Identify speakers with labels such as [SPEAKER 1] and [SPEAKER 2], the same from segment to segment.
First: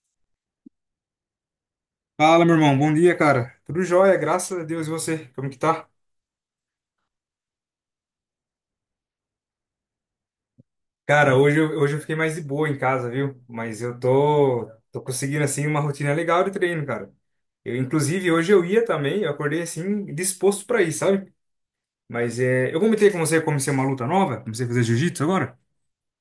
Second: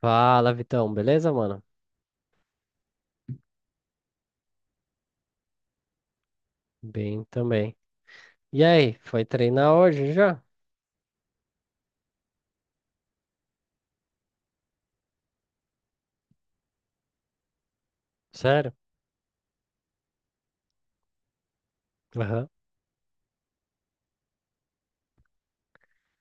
[SPEAKER 1] Fala, Vitão, beleza, mano?
[SPEAKER 2] Fala, meu irmão. Bom dia, cara. Tudo jóia, graças a Deus. E você? Como que tá?
[SPEAKER 1] Bem também. E aí, foi treinar hoje já?
[SPEAKER 2] Cara, hoje eu fiquei mais de boa em casa, viu? Mas eu tô conseguindo, assim, uma rotina legal de treino, cara. Eu, inclusive, hoje eu
[SPEAKER 1] Sério?
[SPEAKER 2] ia também. Eu acordei, assim, disposto pra ir, sabe? Mas
[SPEAKER 1] Aham.
[SPEAKER 2] é, eu comentei com você, eu comecei uma luta nova. Comecei a fazer jiu-jitsu agora.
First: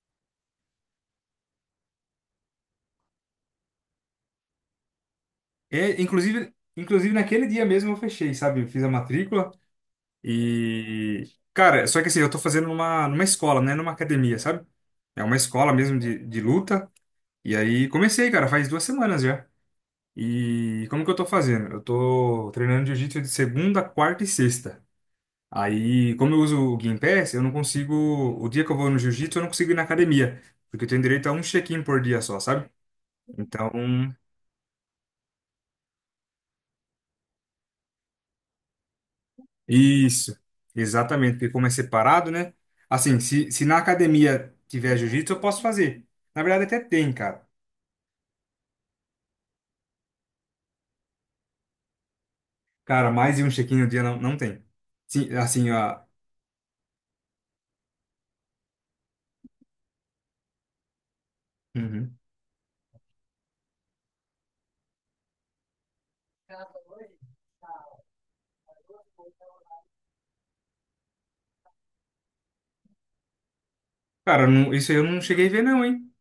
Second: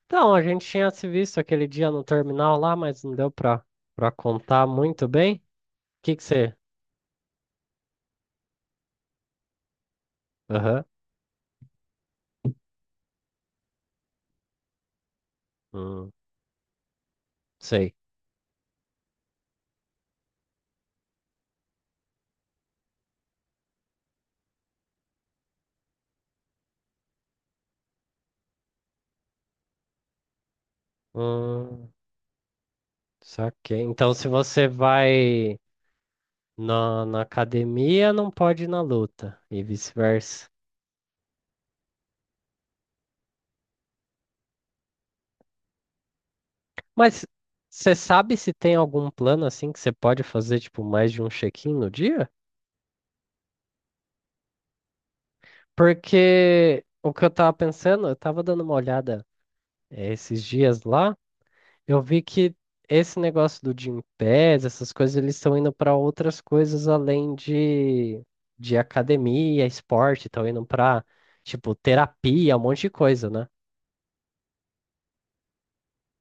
[SPEAKER 1] Então, a gente tinha se visto aquele dia no terminal lá, mas não deu pra contar muito bem. O
[SPEAKER 2] É,
[SPEAKER 1] que que
[SPEAKER 2] inclusive,
[SPEAKER 1] você.
[SPEAKER 2] inclusive, naquele dia mesmo eu fechei, sabe? Eu fiz a matrícula
[SPEAKER 1] Aham.
[SPEAKER 2] e... Cara, só que assim, eu tô fazendo numa escola, né? Numa academia, sabe? É uma escola mesmo
[SPEAKER 1] Hum,
[SPEAKER 2] de luta. E aí
[SPEAKER 1] sei.
[SPEAKER 2] comecei, cara, faz 2 semanas já. E como que eu tô fazendo? Eu tô treinando jiu-jitsu de segunda, quarta e sexta. Aí, como eu uso o Gympass, eu não consigo. O dia que eu vou no jiu-jitsu, eu não consigo ir na academia. Porque eu tenho direito a um check-in
[SPEAKER 1] Hum,
[SPEAKER 2] por dia só, sabe? Então,
[SPEAKER 1] saquei. Então, se você vai na academia, não pode ir na luta, e
[SPEAKER 2] isso.
[SPEAKER 1] vice-versa.
[SPEAKER 2] Exatamente, porque como é separado, né? Assim, se na academia tiver jiu-jitsu, eu posso fazer. Na verdade, até tem,
[SPEAKER 1] Mas
[SPEAKER 2] cara.
[SPEAKER 1] você sabe se tem algum plano assim que você pode fazer, tipo, mais de um check-in no dia?
[SPEAKER 2] Cara, mais de um check-in no dia não, não tem. Sim, assim, ó.
[SPEAKER 1] Porque o que eu tava pensando, eu tava dando uma olhada esses dias lá, eu
[SPEAKER 2] Uhum.
[SPEAKER 1] vi que esse negócio do Gympass, essas coisas, eles estão indo para outras coisas além de academia, esporte, estão indo para, tipo, terapia, um monte de coisa, né?
[SPEAKER 2] Cara, isso aí eu não cheguei a ver, não, hein?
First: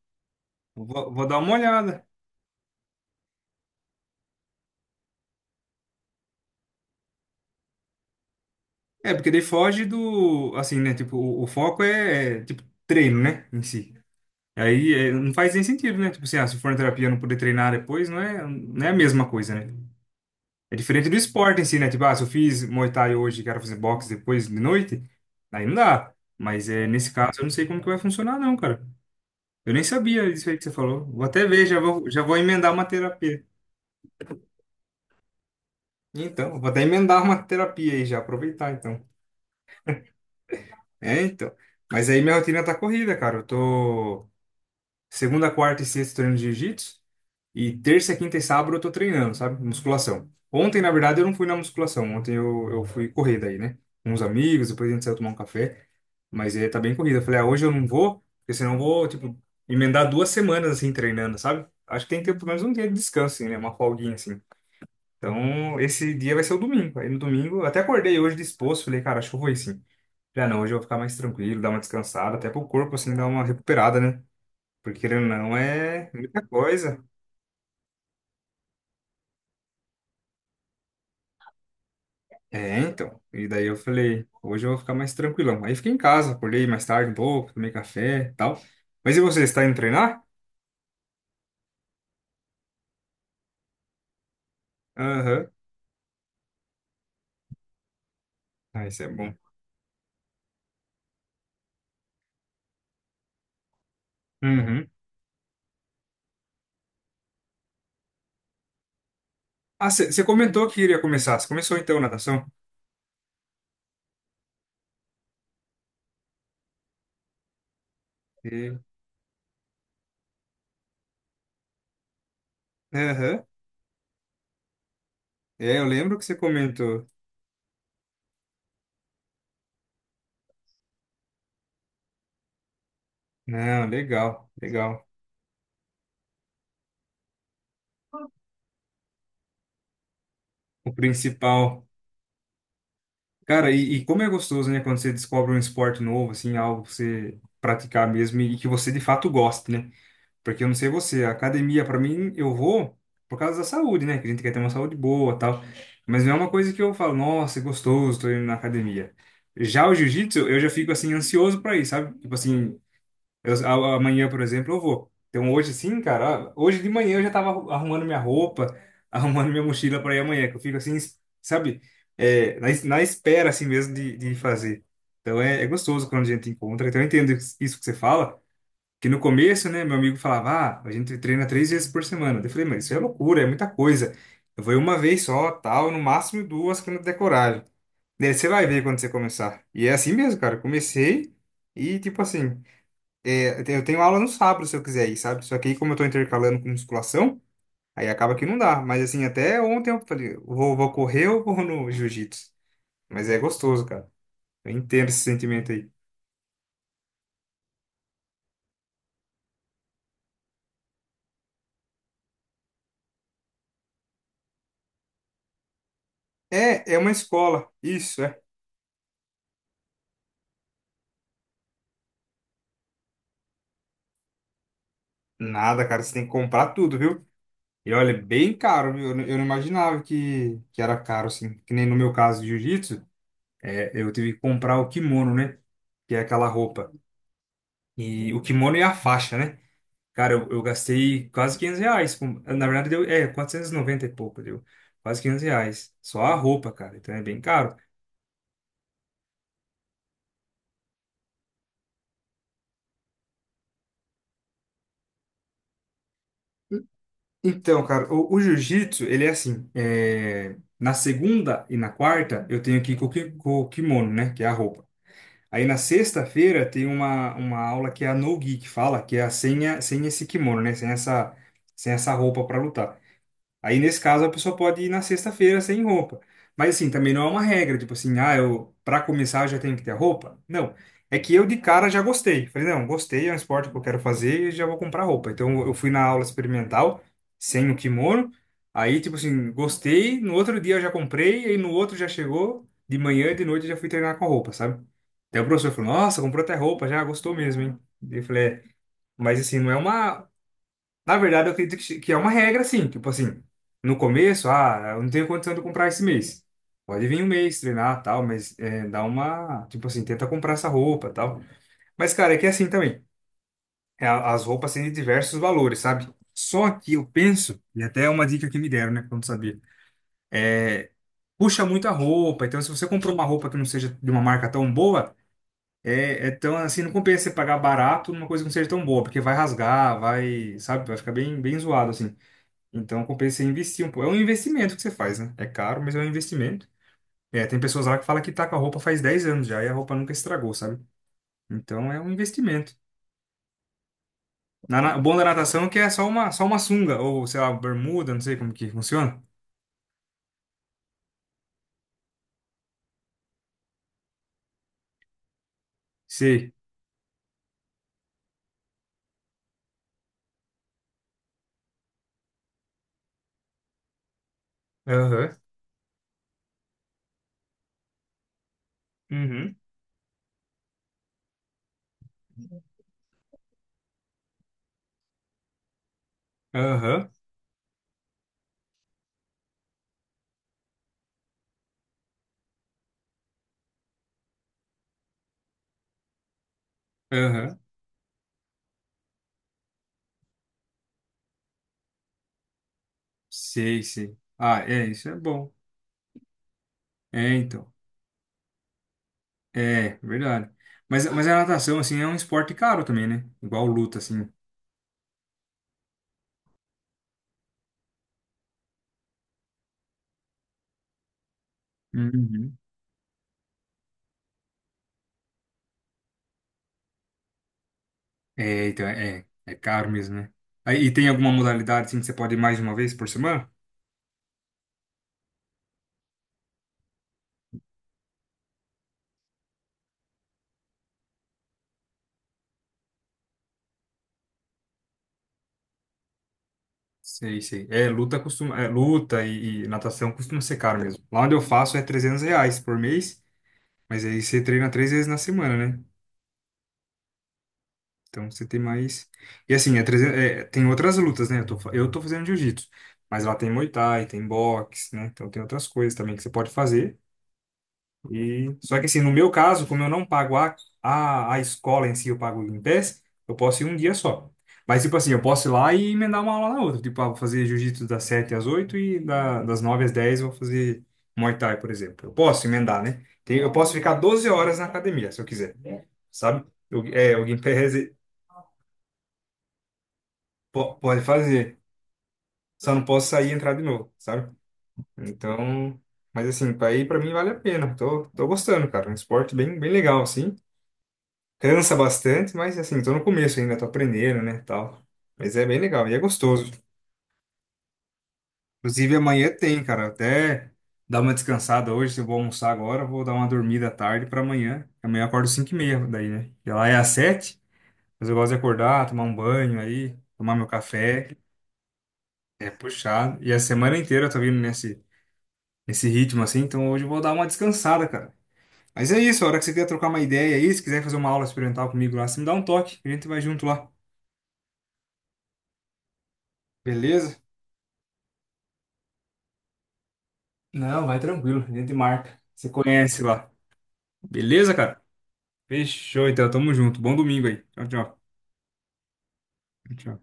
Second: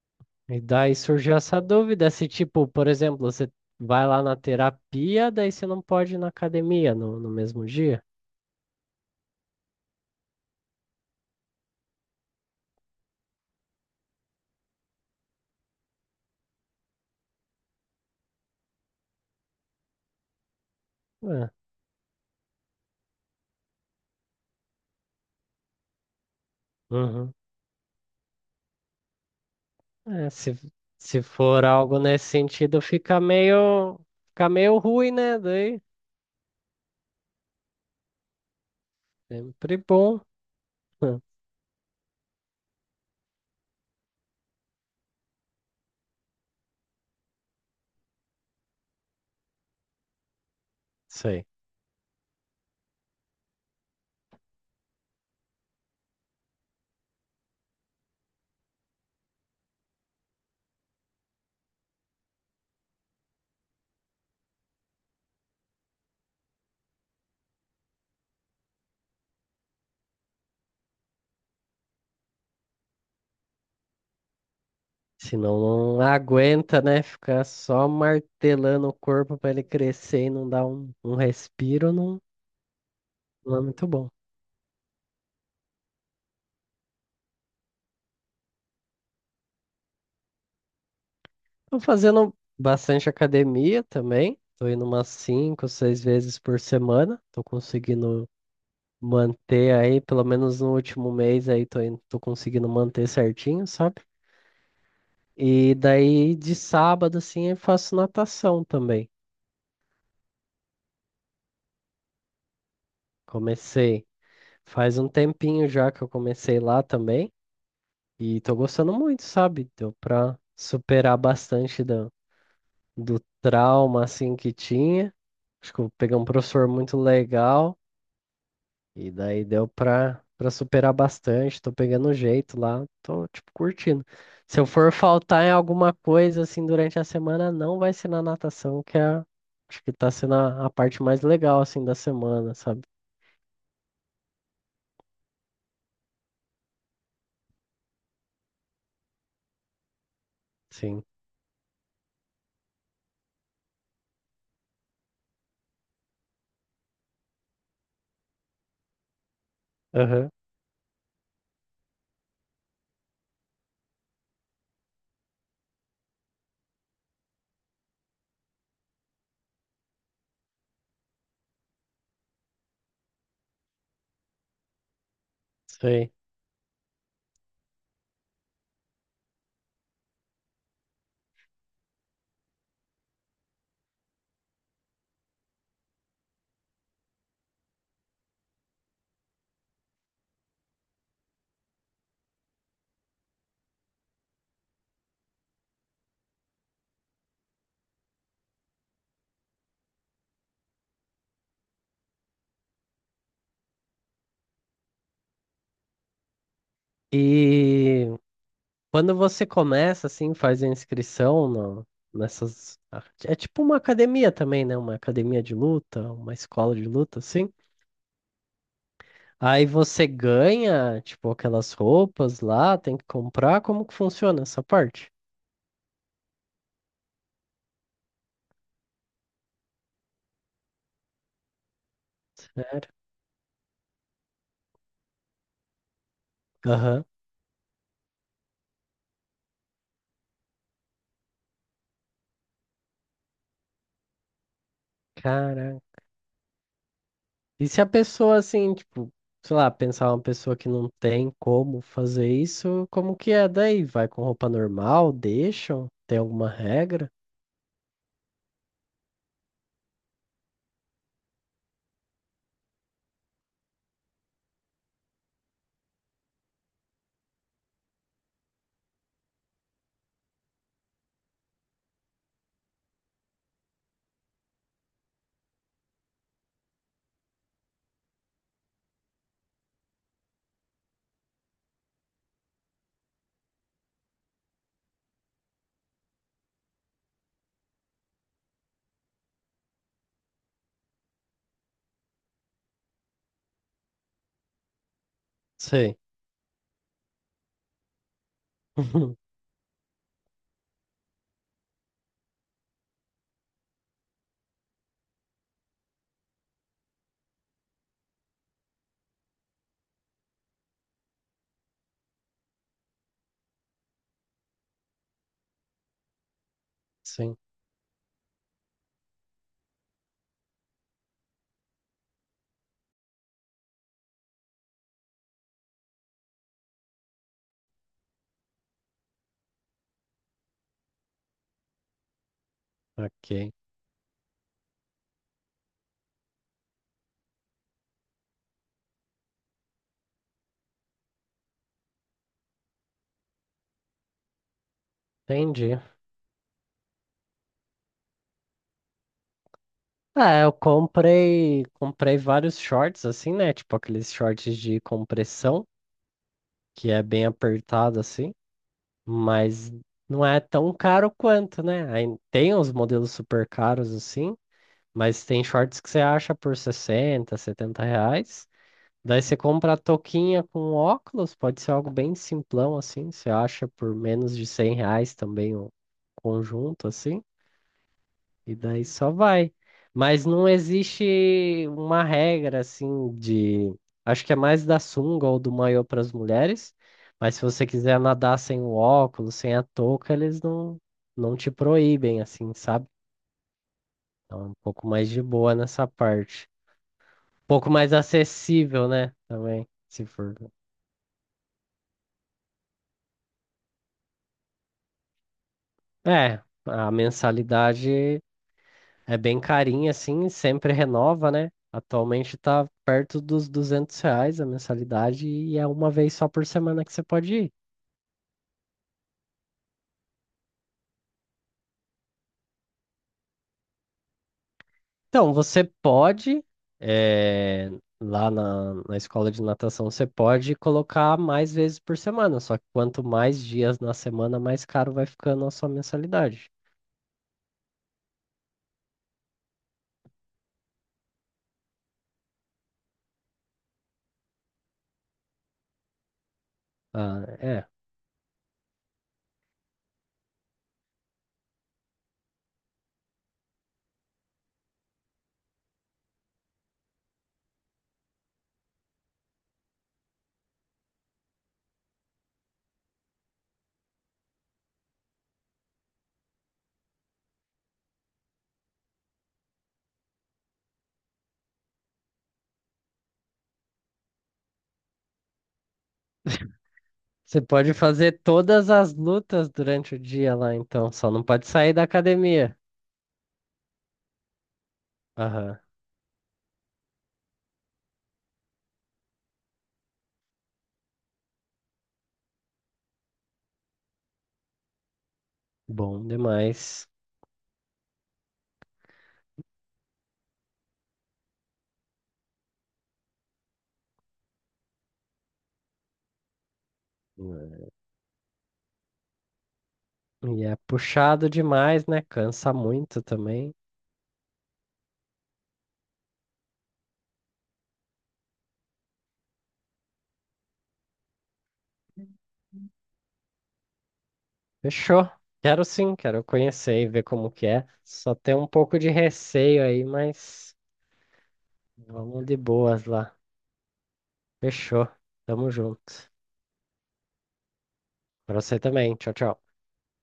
[SPEAKER 1] E daí
[SPEAKER 2] Vou
[SPEAKER 1] surgiu
[SPEAKER 2] dar uma
[SPEAKER 1] essa
[SPEAKER 2] olhada.
[SPEAKER 1] dúvida se, tipo, por exemplo, você vai lá na terapia, daí você não pode ir na academia no mesmo dia.
[SPEAKER 2] É, porque daí foge do. Assim, né? Tipo, o foco é, tipo, treino, né? Em si. Aí é, não faz nem sentido, né? Tipo assim, ah, se for na terapia não poder treinar depois, não é, não é a mesma coisa, né? É diferente do esporte em si, né? Tipo, ah, se eu fiz Muay Thai hoje e quero fazer boxe depois de noite, aí não dá. Mas é, nesse
[SPEAKER 1] É.
[SPEAKER 2] caso eu não sei como que vai funcionar, não, cara. Eu nem
[SPEAKER 1] É,
[SPEAKER 2] sabia disso
[SPEAKER 1] se,
[SPEAKER 2] aí que você falou.
[SPEAKER 1] se
[SPEAKER 2] Vou até
[SPEAKER 1] for
[SPEAKER 2] ver, já
[SPEAKER 1] algo
[SPEAKER 2] vou, já
[SPEAKER 1] nesse
[SPEAKER 2] vou emendar
[SPEAKER 1] sentido,
[SPEAKER 2] uma
[SPEAKER 1] fica
[SPEAKER 2] terapia.
[SPEAKER 1] meio, fica meio ruim, né? Daí,
[SPEAKER 2] Então, vou até emendar uma terapia aí já, aproveitar então.
[SPEAKER 1] sempre bom.
[SPEAKER 2] É, então. Mas aí minha rotina tá corrida, cara. Eu tô segunda, quarta e sexta treinando jiu-jitsu e terça, quinta e sábado eu tô treinando, sabe? Musculação. Ontem, na verdade, eu
[SPEAKER 1] Isso
[SPEAKER 2] não
[SPEAKER 1] aí.
[SPEAKER 2] fui na musculação. Ontem eu fui correr daí, né? Com uns amigos, depois a gente saiu tomar um café. Mas aí tá bem corrida. Eu falei, ah, hoje eu não vou, porque senão eu vou, tipo, emendar duas semanas assim treinando, sabe? Acho que tem que ter pelo menos um dia de descanso, assim, né? Uma folguinha, assim. Então, esse dia vai ser o domingo. Aí no domingo, eu até acordei hoje disposto, falei, cara, acho que eu vou ir sim. Já não, hoje eu vou ficar mais tranquilo, dar uma descansada, até pro corpo, assim, dar uma recuperada, né? Porque querendo ou
[SPEAKER 1] Se
[SPEAKER 2] não,
[SPEAKER 1] não
[SPEAKER 2] é muita
[SPEAKER 1] aguenta, né?
[SPEAKER 2] coisa.
[SPEAKER 1] Ficar só martelando o corpo para ele crescer e não dar um respiro, não,
[SPEAKER 2] É, então. E
[SPEAKER 1] não é
[SPEAKER 2] daí eu
[SPEAKER 1] muito bom.
[SPEAKER 2] falei, hoje eu vou ficar mais tranquilão. Aí fiquei em casa, acordei mais tarde um pouco, tomei café e tal. Mas e você, está indo treinar?
[SPEAKER 1] Tô fazendo bastante academia também. Tô indo umas
[SPEAKER 2] Aham.
[SPEAKER 1] cinco, seis vezes por semana. Tô conseguindo
[SPEAKER 2] Ah, isso é bom.
[SPEAKER 1] manter aí, pelo menos no último mês aí, tô conseguindo manter certinho, sabe?
[SPEAKER 2] Uhum.
[SPEAKER 1] E daí de sábado, assim, eu faço natação também.
[SPEAKER 2] Ah, você comentou que iria começar. Você começou então natação?
[SPEAKER 1] Comecei. Faz um tempinho já que eu comecei lá também. E tô
[SPEAKER 2] E-
[SPEAKER 1] gostando muito, sabe? Deu pra superar bastante do
[SPEAKER 2] Aham.
[SPEAKER 1] trauma, assim, que tinha. Acho
[SPEAKER 2] É,
[SPEAKER 1] que
[SPEAKER 2] eu
[SPEAKER 1] eu peguei
[SPEAKER 2] lembro que
[SPEAKER 1] um
[SPEAKER 2] você
[SPEAKER 1] professor muito
[SPEAKER 2] comentou.
[SPEAKER 1] legal. E daí deu pra superar bastante, tô pegando o jeito lá, tô, tipo,
[SPEAKER 2] Não,
[SPEAKER 1] curtindo.
[SPEAKER 2] legal,
[SPEAKER 1] Se eu for
[SPEAKER 2] legal.
[SPEAKER 1] faltar em alguma coisa, assim, durante a semana, não vai ser na natação, que é, acho que tá sendo a
[SPEAKER 2] O
[SPEAKER 1] parte mais legal,
[SPEAKER 2] principal.
[SPEAKER 1] assim, da semana, sabe?
[SPEAKER 2] Cara, e como é gostoso, né, quando você descobre um esporte novo, assim, algo pra você praticar mesmo e que você de fato goste, né? Porque eu não sei
[SPEAKER 1] Sim.
[SPEAKER 2] você, a academia, pra mim, eu vou por causa da saúde, né? Que a gente quer ter uma saúde boa tal. Mas não é uma coisa que eu falo, nossa, é gostoso, tô indo na academia. Já o
[SPEAKER 1] Aham,
[SPEAKER 2] jiu-jitsu, eu já fico, assim, ansioso pra ir, sabe? Tipo assim, amanhã, por exemplo, eu vou. Então hoje sim, cara, hoje de manhã eu já tava arrumando minha roupa, arrumando minha mochila para ir amanhã, que eu fico assim, sabe, é, na espera assim mesmo de fazer. Então é, é gostoso
[SPEAKER 1] sei.
[SPEAKER 2] quando a gente encontra. Então eu entendo isso que você fala, que no começo, né, meu amigo falava, ah, a gente treina 3 vezes por semana. Eu falei, mas isso é loucura, é muita coisa. Eu vou ir uma vez só, tal, no máximo duas quando eu der coragem. Daí você vai ver quando você começar. E é assim mesmo, cara, eu comecei e tipo assim. É, eu tenho aula no sábado, se eu quiser ir, sabe? Só que aí, como eu tô intercalando com musculação, aí acaba que não dá. Mas assim, até ontem eu falei, vou correr ou vou no jiu-jitsu? Mas é gostoso, cara. Eu entendo esse sentimento aí.
[SPEAKER 1] E quando você começa, assim, faz a inscrição no, nessas, ah, é tipo uma academia também, né? Uma academia de luta, uma escola de
[SPEAKER 2] É, é uma
[SPEAKER 1] luta, assim.
[SPEAKER 2] escola. Isso, é.
[SPEAKER 1] Aí você ganha, tipo, aquelas roupas lá, tem que comprar. Como que funciona essa parte?
[SPEAKER 2] Nada, cara, você tem que comprar tudo, viu? E olha, é bem caro, viu? Não, eu não imaginava que era caro, assim. Que nem no meu caso de
[SPEAKER 1] Sério?
[SPEAKER 2] jiu-jitsu, é, eu tive que comprar o kimono, né? Que é aquela roupa.
[SPEAKER 1] Aham.
[SPEAKER 2] E o kimono e a faixa, né? Cara, eu gastei quase R$ 500. Na verdade, deu, é, quatrocentos e noventa e pouco, deu. Quase 500
[SPEAKER 1] Caraca.
[SPEAKER 2] reais. Só a roupa, cara. Então é bem
[SPEAKER 1] E
[SPEAKER 2] caro.
[SPEAKER 1] se a pessoa, assim, tipo, sei lá, pensar uma pessoa que não tem como fazer isso, como que é daí? Vai com roupa normal? Deixam? Tem alguma regra?
[SPEAKER 2] Então, cara, o jiu-jitsu, ele é assim. Na segunda e na quarta, eu tenho que ir com o kimono, né? Que é a roupa. Aí na sexta-feira tem uma aula que é a no-gi, que fala que é a sem esse kimono, né? Sem essa, sem essa roupa para lutar. Aí, nesse caso, a pessoa pode ir na sexta-feira sem roupa. Mas, assim, também não é uma regra, tipo assim, ah, eu, pra começar, eu já tenho que ter a roupa. Não. É que eu, de cara, já gostei. Falei, não, gostei, é um esporte que eu quero fazer e já vou comprar roupa. Então, eu fui na aula experimental, sem o kimono. Aí, tipo assim, gostei, no outro dia eu já comprei, aí no outro já chegou, de manhã e de noite eu já fui treinar com a roupa, sabe? Daí o professor falou,
[SPEAKER 1] Sei.
[SPEAKER 2] nossa, comprou até roupa, já gostou mesmo, hein? Daí eu falei, é. Mas, assim, não é uma, na verdade, eu acredito que é uma regra, assim, tipo assim, no começo, ah, eu não tenho condição de comprar esse mês. Pode vir um mês treinar, tal, mas é, dá uma, tipo assim, tenta comprar essa roupa, tal. Mas, cara, é que é assim também, é, as roupas têm diversos valores, sabe? Só que eu
[SPEAKER 1] Sim.
[SPEAKER 2] penso, e até é uma dica que me deram, né, quando sabia, puxa muito a roupa, então se você comprou uma roupa que não seja de uma marca tão boa, é tão, assim, não compensa você pagar barato numa coisa que não seja tão boa, porque vai rasgar, vai, sabe, vai ficar bem, bem zoado, assim. Então compensa
[SPEAKER 1] Ok.
[SPEAKER 2] investir um pouco. É um investimento que você faz, né? É caro, mas é um investimento. É, tem pessoas lá que falam que tá com a roupa faz 10 anos já e a roupa nunca estragou, sabe? Então é um investimento. O bom da natação é que
[SPEAKER 1] Entendi.
[SPEAKER 2] é só uma sunga, ou sei lá, bermuda, não sei como que funciona.
[SPEAKER 1] Ah, eu comprei vários shorts assim, né? Tipo aqueles shorts de compressão,
[SPEAKER 2] Sei.
[SPEAKER 1] que é bem apertado assim. Mas não é tão caro quanto, né? Aí tem uns modelos super caros assim, mas
[SPEAKER 2] Aham.
[SPEAKER 1] tem shorts que você acha por 60, 70 reais. Daí você
[SPEAKER 2] Uhum.
[SPEAKER 1] compra a touquinha com óculos, pode ser algo bem simplão assim, você acha por menos de R$ 100 também o conjunto
[SPEAKER 2] Aham.
[SPEAKER 1] assim. E daí só vai. Mas não existe uma regra assim de. Acho que é mais da sunga ou do maiô para as mulheres. Mas se
[SPEAKER 2] Aham.
[SPEAKER 1] você quiser nadar sem o óculos, sem a touca, eles não te proíbem, assim, sabe?
[SPEAKER 2] Sei, sei.
[SPEAKER 1] Então é um
[SPEAKER 2] Ah, é,
[SPEAKER 1] pouco
[SPEAKER 2] isso
[SPEAKER 1] mais
[SPEAKER 2] é
[SPEAKER 1] de
[SPEAKER 2] bom.
[SPEAKER 1] boa nessa parte.
[SPEAKER 2] É,
[SPEAKER 1] Um pouco
[SPEAKER 2] então.
[SPEAKER 1] mais acessível, né? Também,
[SPEAKER 2] É,
[SPEAKER 1] se for.
[SPEAKER 2] verdade. Mas a natação, assim, é um esporte caro também, né? Igual luta, assim.
[SPEAKER 1] É, a mensalidade. É bem carinho assim, sempre renova, né? Atualmente
[SPEAKER 2] Uhum.
[SPEAKER 1] tá perto dos R$ 200 a mensalidade e é uma vez só por semana que você pode ir.
[SPEAKER 2] É, então, é caro mesmo, né? Aí, e tem alguma modalidade assim que você pode ir mais de uma vez por semana?
[SPEAKER 1] Então, você pode, eh, lá na escola de natação, você pode colocar mais vezes por semana, só que quanto mais dias na semana, mais caro vai ficando a sua mensalidade.
[SPEAKER 2] Sei, sei. É, luta costuma, é, luta e natação costuma ser caro mesmo. Lá onde eu faço é R$ 300 por mês, mas aí você treina 3 vezes na semana, né?
[SPEAKER 1] Ah, é.
[SPEAKER 2] Então você tem mais. E assim, é 300, é, tem outras lutas, né? Eu tô, eu tô fazendo jiu-jitsu, mas lá tem Muay Thai, tem boxe, né? Então tem outras coisas também que você pode fazer. E... Só que assim, no meu caso, como eu não pago a, a escola em si, eu pago o Gympass, eu posso ir um dia só. Mas tipo assim, eu posso ir lá e emendar uma aula na outra. Tipo, ah, vou fazer jiu-jitsu das 7h às 8h e das 9h às 10h eu vou fazer Muay Thai, por exemplo. Eu posso emendar, né? Tem- Eu posso ficar 12 horas na academia, se eu quiser, sabe? Eu, é, o
[SPEAKER 1] Você
[SPEAKER 2] Gympass
[SPEAKER 1] pode fazer todas as lutas durante o dia lá, então,
[SPEAKER 2] pode
[SPEAKER 1] só não pode
[SPEAKER 2] fazer,
[SPEAKER 1] sair da academia.
[SPEAKER 2] só não posso sair e entrar de novo, sabe?
[SPEAKER 1] Aham,
[SPEAKER 2] Então... Mas assim, pra ir pra mim vale a pena. Tô gostando, cara. É um esporte bem, bem legal, assim. Cansa bastante, mas assim, tô no começo ainda, tô aprendendo, né, tal. Mas é bem legal e é
[SPEAKER 1] bom
[SPEAKER 2] gostoso.
[SPEAKER 1] demais.
[SPEAKER 2] Inclusive amanhã tem, cara, até dar uma descansada hoje, se eu vou almoçar agora, eu vou dar uma dormida à tarde pra amanhã. Amanhã eu acordo 5h30 daí, né? E lá é às 7h. Mas eu gosto de acordar, tomar um banho aí, tomar
[SPEAKER 1] E
[SPEAKER 2] meu
[SPEAKER 1] é
[SPEAKER 2] café,
[SPEAKER 1] puxado demais, né?
[SPEAKER 2] é
[SPEAKER 1] Cansa muito
[SPEAKER 2] puxado. E a
[SPEAKER 1] também.
[SPEAKER 2] semana inteira eu tô vindo nesse ritmo assim, então hoje eu vou dar uma descansada, cara. Mas é isso, a hora que você quiser trocar uma ideia aí, se quiser fazer uma aula experimental comigo lá, você me dá um toque, a gente vai junto lá.
[SPEAKER 1] Fechou. Quero sim, quero conhecer e ver
[SPEAKER 2] Beleza?
[SPEAKER 1] como que é. Só tem um pouco de receio aí, mas
[SPEAKER 2] Não, vai tranquilo, a gente marca.
[SPEAKER 1] vamos de
[SPEAKER 2] Você
[SPEAKER 1] boas
[SPEAKER 2] conhece
[SPEAKER 1] lá.
[SPEAKER 2] lá. Beleza, cara?
[SPEAKER 1] Fechou. Tamo junto.
[SPEAKER 2] Fechou, então. Tamo junto. Bom domingo aí. Tchau, tchau.
[SPEAKER 1] Pra você também. Tchau, tchau.
[SPEAKER 2] Tchau.